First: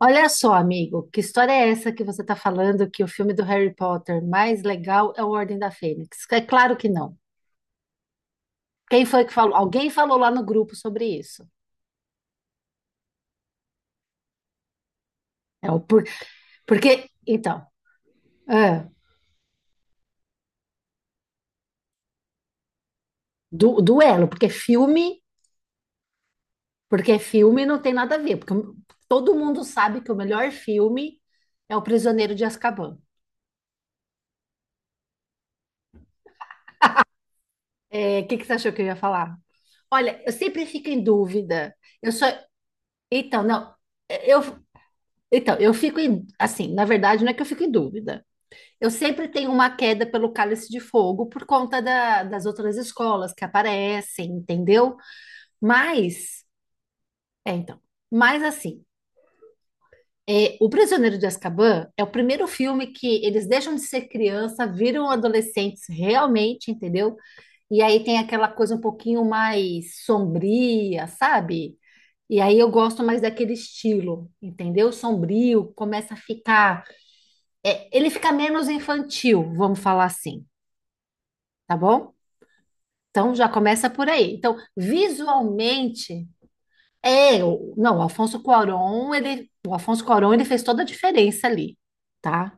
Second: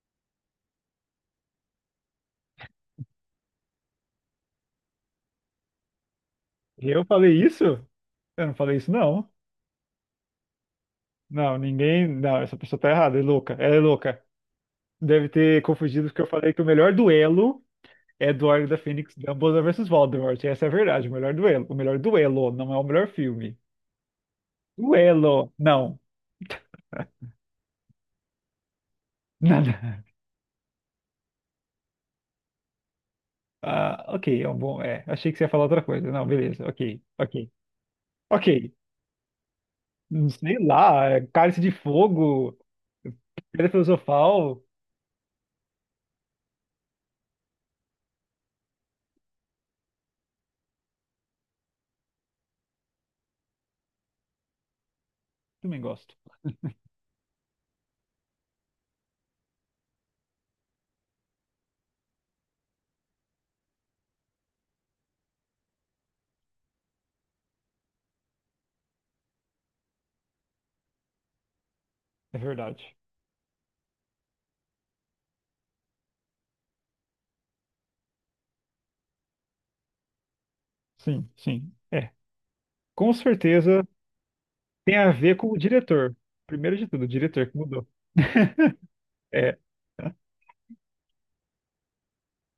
Olha só, amigo, que história é essa que você está falando que o filme do Harry Potter mais legal é o Ordem da Fênix? É claro que Eu não. falei isso? Eu não falei isso, Quem foi não. que falou? Alguém falou lá no grupo sobre isso. Não, ninguém. Não, essa pessoa tá errada, é louca. Ela é louca. Deve ter É o por... confundido porque eu falei que o Porque, melhor então, duelo é do Ordem da é, Fênix, Dumbledore versus Voldemort. Essa é a verdade, o melhor duelo. O melhor duelo, não é o melhor filme. Duelo, porque filme, Duelo, não. porque filme não tem nada a ver, porque todo mundo sabe Nada. que o melhor filme é O Prisioneiro de Azkaban. Ah, ok, é um bom. É, achei que você ia falar outra coisa. Não, beleza, ok, ok, O que que você achou ok. que eu ia falar? Olha, eu sei sempre fico em lá, é Cálice de dúvida. Eu só. Fogo, Então, Pedra não. Eu, Filosofal, Então, eu fico em, assim, na verdade, não é que eu fico em dúvida. Eu sempre tenho uma queda pelo Cálice de Fogo por conta das outras escolas que aparecem, entendeu? também gosto. Mas, então, mas assim, O Prisioneiro de Azkaban é o primeiro filme que eles deixam de ser criança, viram adolescentes realmente, entendeu? E aí tem aquela coisa um pouquinho mais sombria, sabe? É E aí eu verdade. gosto mais daquele estilo, entendeu? Sombrio, começa a ficar ele fica menos infantil, vamos falar assim, Sim, sim. tá É. bom? Com Então já certeza começa por aí. Então, tem a ver com o diretor. visualmente, Primeiro de tudo, o diretor que mudou. não, o Alfonso Cuarón, ele, É, o Alfonso Cuarón, ele fez toda a diferença ali, tá?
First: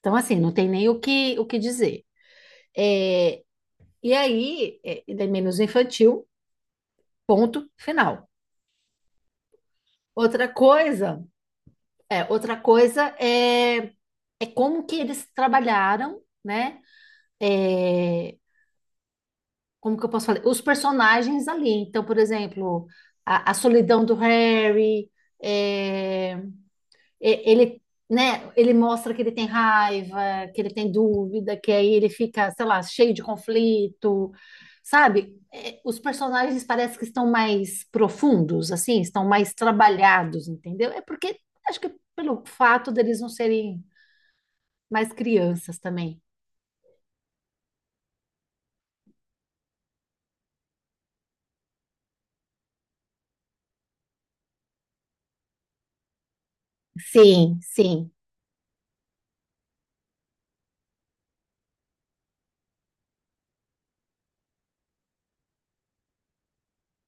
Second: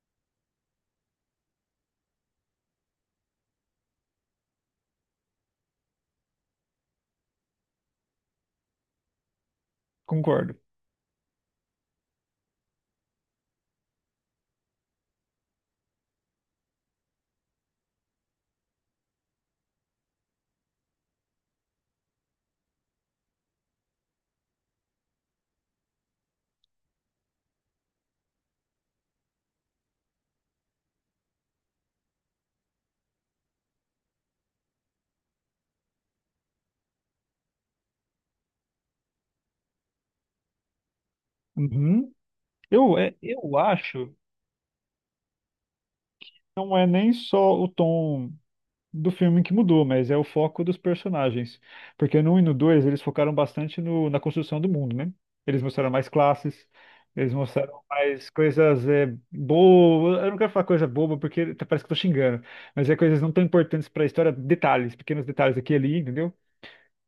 Então, assim, não tem nem o que dizer. É, e aí, ele é menos infantil, ponto final. Outra concordo. coisa, outra coisa é como que eles trabalharam, né? É, Como que eu posso falar? Os personagens ali. Então, por exemplo, a solidão do Harry, é, ele, né, ele mostra que ele tem raiva, que ele tem dúvida, que aí ele fica, sei lá, cheio de conflito, sabe? Os personagens parece que estão mais profundos, assim, estão mais trabalhados, entendeu? Porque acho que Uhum. pelo fato Eu, é, deles não eu serem acho que mais crianças também. não é nem só o tom do filme que mudou, mas é o foco dos personagens. Porque no um e no 2 eles focaram bastante na construção do mundo, né? Eles mostraram mais classes, eles Sim, mostraram sim. mais coisas boas. Eu não quero falar coisa boba porque parece que eu tô xingando, mas é coisas não tão importantes para a história, detalhes, pequenos detalhes aqui e ali, entendeu?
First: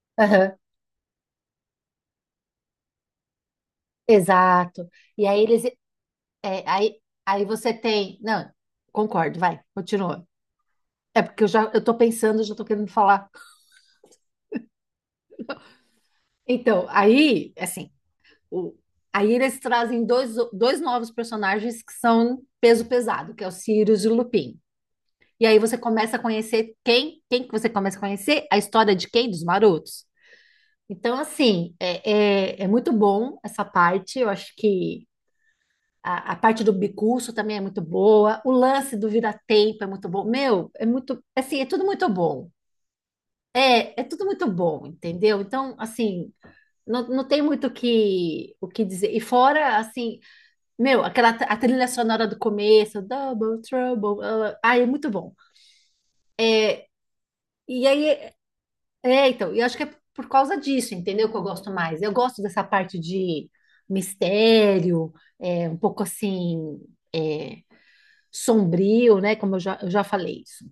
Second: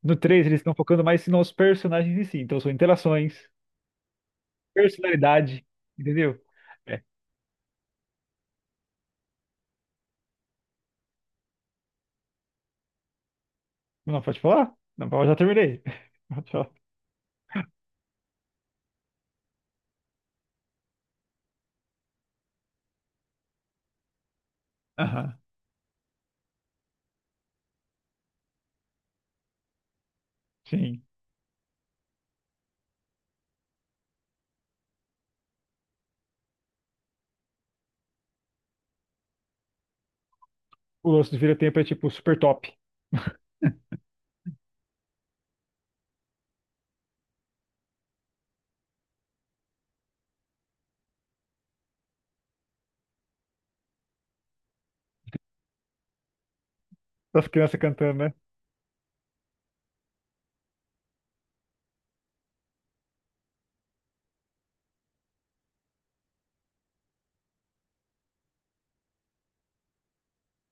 No três Aham, eles estão focando mais nos personagens em si. Então, são interações, exato. E aí eles, personalidade, entendeu? É, aí, É. aí você tem. Não, concordo, vai, continua. É porque eu já eu tô pensando, já tô querendo falar. Não, pode falar? Não, eu já terminei. Pode falar. Então, aí, assim, o, aí eles trazem dois novos personagens que são peso pesado, que é o Sirius e o Lupin. Aham. E aí você começa a conhecer quem que você começa a conhecer? A história de quem? Dos marotos. Sim. Então, assim, é muito bom essa parte. Eu acho que a parte do bicurso também é muito boa. O lance do vira-tempo é muito bom. Meu, é O muito, lance do assim, é vira-tempo é, tudo muito tipo, super bom. top. É, é tudo muito bom, entendeu? Então, assim, não tem muito o que dizer. E fora, assim, meu, a trilha sonora do começo, Double Trouble, ah, ah, é muito bom. Das crianças E cantando, aí, né? Então, eu acho que é por causa disso, entendeu? Que eu gosto mais. Eu gosto dessa parte de mistério, um pouco assim, é, sombrio, né? Como eu já falei isso.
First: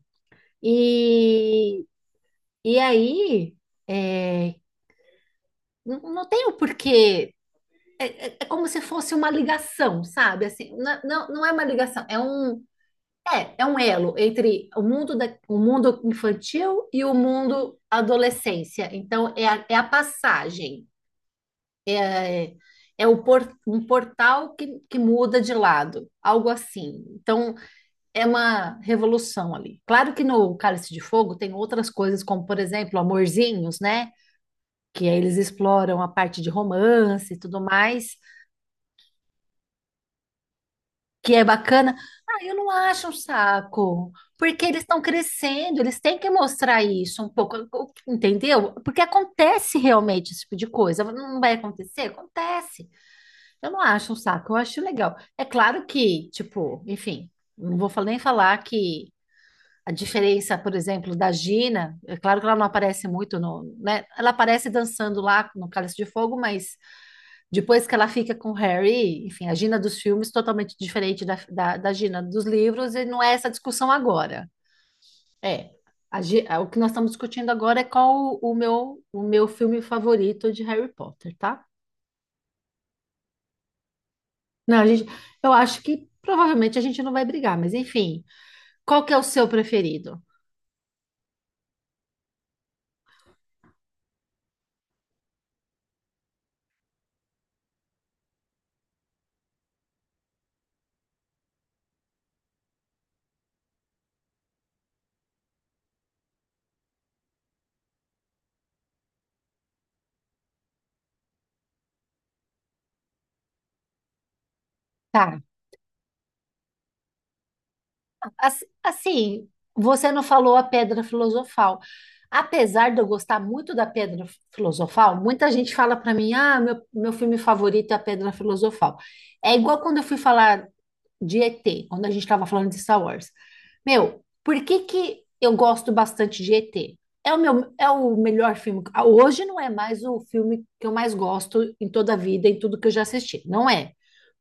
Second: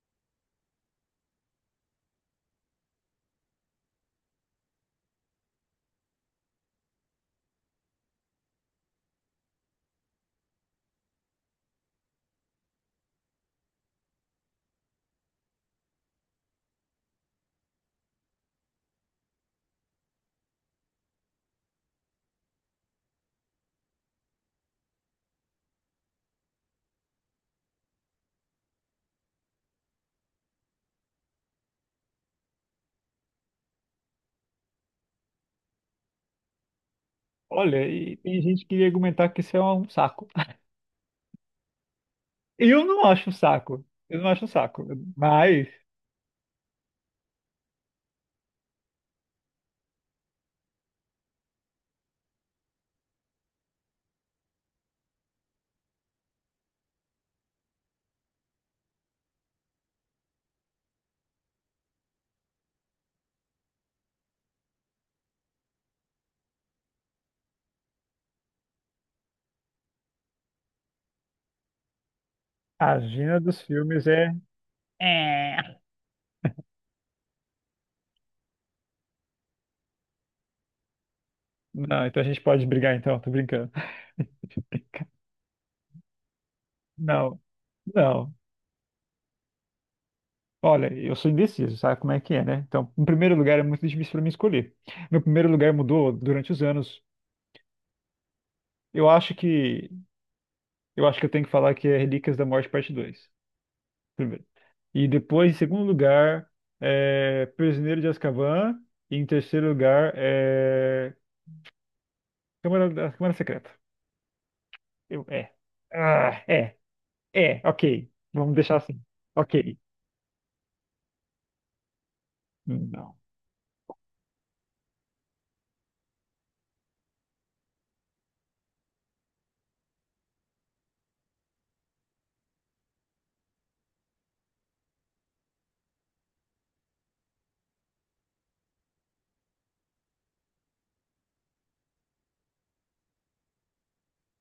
E, e aí, é, não tem o porquê. É como se fosse uma ligação, sabe? Assim, não, não é uma ligação, é um elo entre o mundo, o mundo infantil e o mundo adolescência. Então, é a passagem, é, um portal que muda de lado, algo assim. Então, é uma revolução ali. Claro que no Cálice de Fogo tem outras coisas, como, por exemplo, Amorzinhos, né? Que aí eles exploram a parte de romance e tudo Olha, mais, e tem gente que ia argumentar que isso é um saco. que é bacana. Ah, eu não Eu não acho um acho um saco. saco, Eu não acho um porque eles saco. estão Mas crescendo, eles têm que mostrar isso um pouco, entendeu? Porque acontece realmente esse tipo de coisa. Não vai acontecer? Acontece. Eu não acho um saco, eu acho legal. É claro que, tipo, enfim, não vou nem falar que a diferença, por exemplo, da Gina, é claro que ela não aparece muito no, né? Ela aparece dançando lá no Cálice de Fogo, mas depois que ela fica com o Harry, enfim, a Gina dos filmes totalmente diferente da Gina dos a livros, e não é agenda essa dos discussão filmes é... agora. É, É. O que nós estamos discutindo agora é qual o meu filme favorito de Harry Potter, tá? Não, então a gente pode brigar, então. Tô brincando. Não, eu acho que provavelmente a gente não vai Não. brigar, mas enfim, Não. qual que é o seu preferido? Olha, eu sou indeciso, sabe como é que é, né? Então, em primeiro lugar, é muito difícil para mim escolher. Meu primeiro lugar mudou durante os anos. Eu acho que eu acho que eu tenho que falar que é Relíquias da Morte Parte dois. Primeiro. E depois, em segundo lugar, é Prisioneiro de Azkaban, e em terceiro lugar é Câmara Secreta. Eu Tá, é. Ah, é. É, ok. Vamos Ass- deixar assim. Assim, Ok. você não falou a Pedra Filosofal. Apesar de eu Não. gostar muito da Pedra Filosofal, muita gente fala para mim: ah, meu filme favorito é a Pedra Filosofal. É igual quando eu fui falar de ET, quando a gente estava falando de Star Wars. Meu, por que que eu gosto bastante de ET? É o meu, é o melhor filme. Ah, hoje não é mais o filme que eu mais gosto em toda a vida, em tudo que eu já assisti. Não é.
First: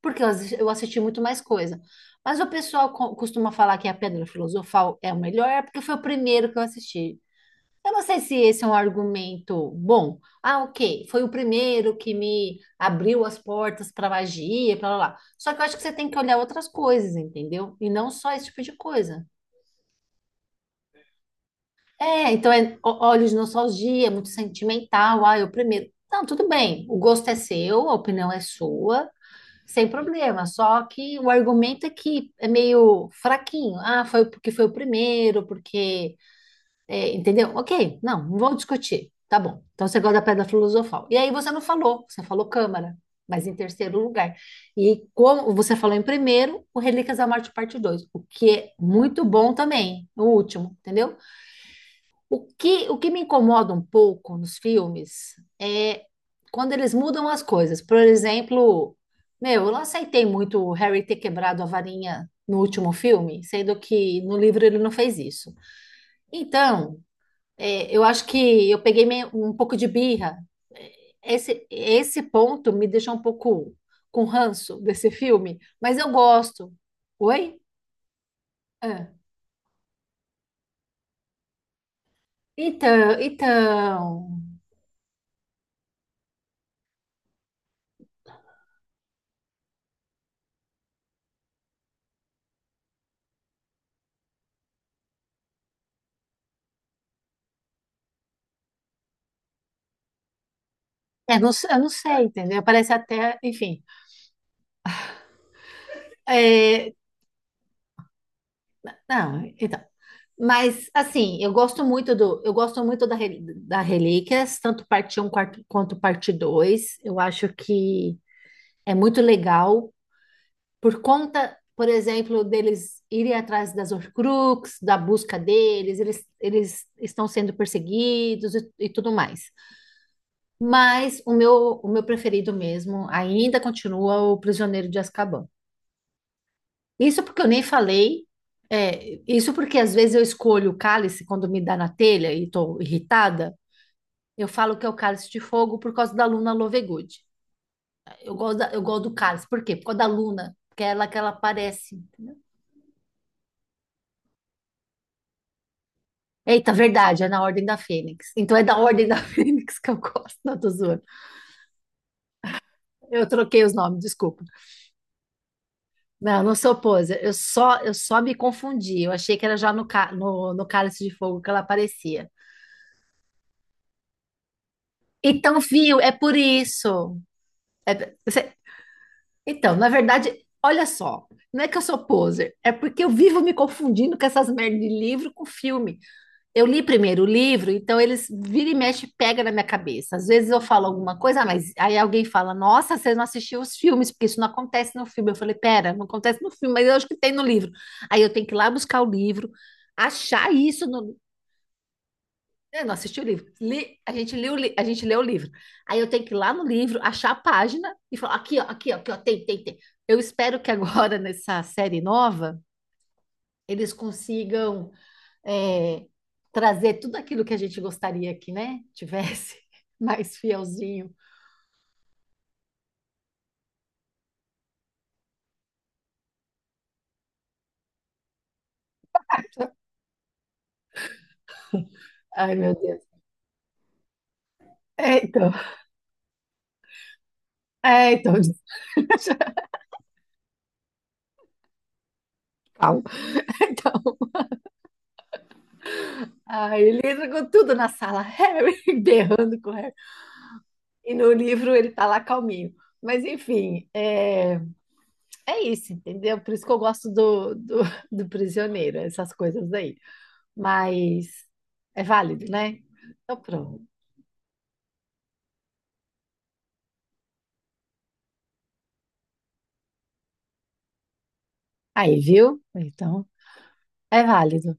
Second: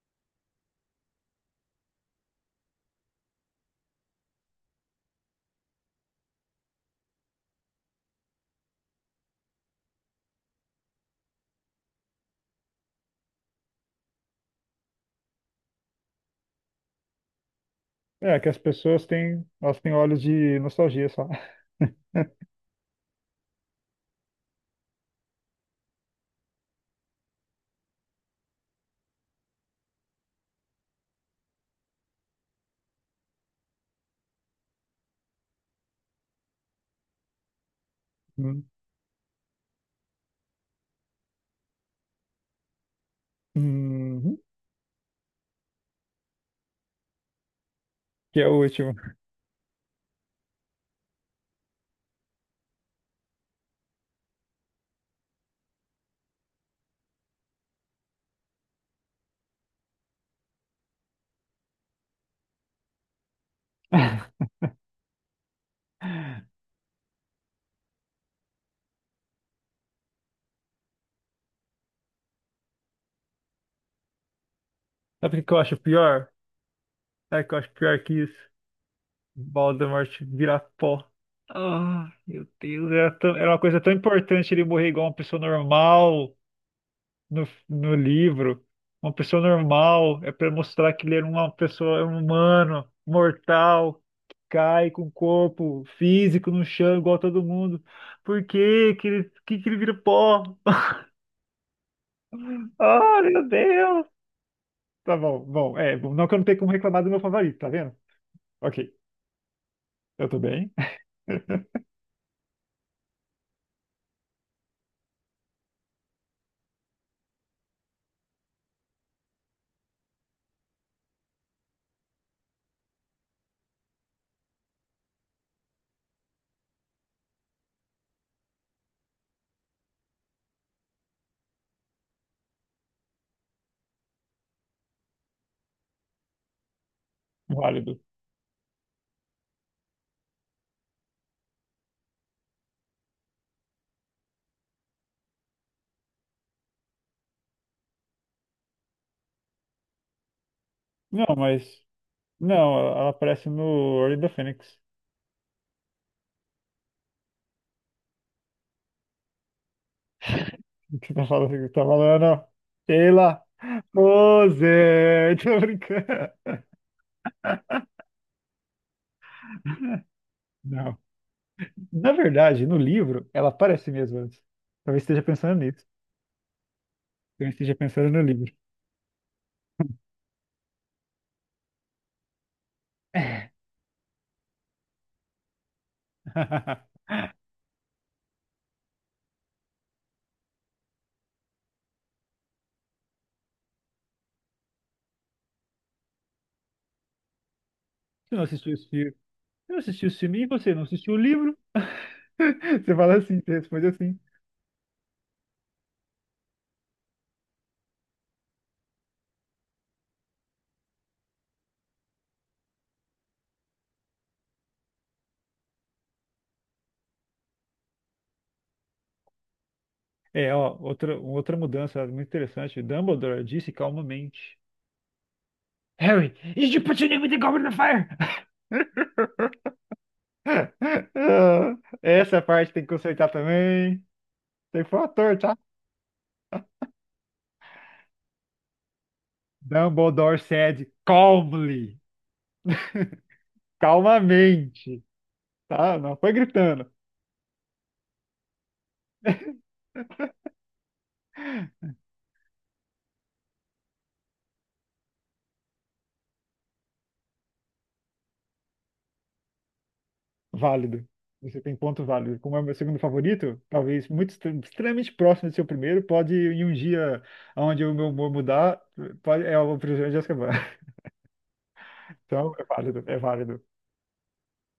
Porque eu assisti muito mais coisa. Mas o pessoal costuma falar que é a Pedra Filosofal é o melhor, porque foi o primeiro que eu assisti. Eu não sei se esse é um argumento bom. Ah, ok, foi o primeiro que me abriu as portas para magia, para lá. Lá. Só que eu acho que você tem que olhar outras coisas, entendeu? E não só É esse que tipo de coisa. Elas têm olhos de nostalgia só. Então é olhos de nostalgia, é muito sentimental. Ah, eu primeiro. Não, tudo bem. O gosto é seu, a opinião é sua, sem problema. Só que o argumento é que é meio fraquinho. Ah, foi porque foi o primeiro, entendeu? Ok, não vou Hum. discutir. Tá bom. Então você gosta da Pedra Filosofal. E aí você não falou, você falou Câmara, mas em terceiro lugar. Uhum. E como você falou em primeiro, o Relíquias da Morte parte 2, o Que é que o é último. muito bom também, o último, entendeu? O que me incomoda um pouco nos filmes é quando eles mudam as coisas. Por exemplo, meu, eu não aceitei muito o Harry ter quebrado a varinha no último filme, sendo que no livro ele não fez isso. Então, eu acho que eu peguei um pouco de birra. Esse ponto me deixou um pouco com ranço desse Sabe o que filme, eu acho mas eu pior? gosto. Sabe o que Oi? eu acho pior que isso? Ah. Voldemort virar pó. Ah, meu Deus, Então, era uma coisa tão então. importante ele morrer igual uma pessoa normal no livro. Uma pessoa normal é pra mostrar que ele era uma pessoa é um humano, mortal, que cai com o corpo físico no chão igual todo mundo. Por que que ele vira pó? Não, eu não sei, entendeu? Parece Ah, até, meu enfim. Deus! Tá bom, bom, é, bom, não que eu não tenha como É, reclamar do meu favorito, tá vendo? Ok, não, então. eu tô bem. Mas assim, eu gosto muito da Relíquias, tanto parte Um quanto parte 2. Eu acho que é muito legal. Por conta, por exemplo, deles irem atrás das Horcrux, da busca deles, eles estão sendo perseguidos e tudo mais. Mas o meu preferido mesmo ainda continua o Prisioneiro de Azkaban. Isso porque eu nem Válido. falei, isso porque às vezes eu escolho o cálice quando me dá na telha e estou irritada. Eu falo que é o Cálice de Fogo por causa da Luna Lovegood. Eu gosto, eu gosto do cálice. Por quê? Por causa da Luna, porque é ela que Não, ela mas. aparece. Entendeu? Não, ela aparece no Ordem da Fênix. Eita, verdade, é na Ordem da Fênix. Então é da Ordem da Fênix que eu gosto, não tô O zoando. que você tá falando? O que você tá falando? Eu Sheila! troquei os nomes, desculpa. Pose! Tô brincando. Não, eu não sou poser, eu só me confundi. Eu achei que era já no Não. Cálice de Fogo que ela Na aparecia. verdade, no livro, ela aparece mesmo antes. Talvez esteja pensando Então, nisso. viu, é por isso. Talvez esteja pensando É- no você- livro. então, na verdade, olha só, não é que eu sou poser, é porque eu vivo me confundindo com essas merdas de livro com filme. Eu li primeiro o livro, então eles vira e mexe, pega na minha cabeça. Às vezes eu falo alguma coisa, ah, mas aí alguém fala: Nossa, você não assistiu os filmes, porque isso não acontece no filme. Eu falei: Pera, não acontece no filme, mas eu acho que tem no livro. Aí eu Você não tenho que ir lá assistiu esse buscar o filme? livro, Você não assistiu esse filme e achar você não isso assistiu no. o livro? Eu não Você fala assisti o assim, livro. você responde Li- a assim. gente leu, o li- a gente leu o livro. Aí eu tenho que ir lá no livro, achar a página e falar: Aqui, ó, aqui, ó, aqui, ó, tem, tem, tem. Eu espero que agora nessa série nova eles consigam é, trazer tudo aquilo que a gente gostaria que, né, tivesse mais É, ó, fielzinho. Outra mudança muito interessante. Dumbledore disse calmamente. Harry, is you put your name with the goblin in the goblet of fire? Ah, essa Ai, parte meu tem que Deus. consertar também. Tem que foi o É, ator, então, tá? então, Dumbledore said calmly, calma. Então, calmamente, tá? Não foi aí gritando. ele entra com tudo na sala, Harry berrando com o Harry. E no livro ele tá lá calminho. Mas enfim, é isso, entendeu? Por isso que eu gosto do Prisioneiro, essas coisas aí. Válido. Mas Você tem é ponto válido. válido, Como é o meu né? segundo Então favorito, pronto. talvez muito extremamente próximo do seu primeiro, pode em um dia onde o meu humor mudar, pode, é o Prisioneiro de Azkaban. Aí, Então, viu? é válido, é Então, válido. é válido.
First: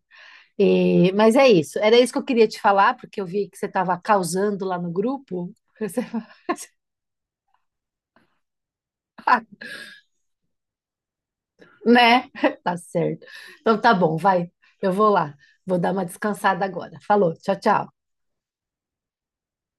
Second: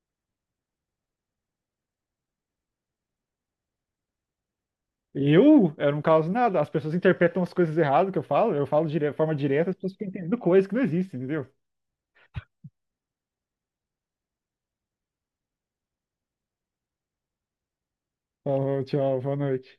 Mas é isso. Era isso que eu queria te falar, porque eu vi que você estava causando lá no grupo. Eu, eu Você não fala, causo nada. As pessoas interpretam as coisas erradas que eu falo. Eu falo de forma "Ah, direta, as pessoas ficam entendendo coisas que não existem, entendeu? né? Tá certo. Então tá bom, vai. Eu vou lá. Vou dar uma descansada agora. Falou, tchau, tchau. Falou, tchau, boa noite.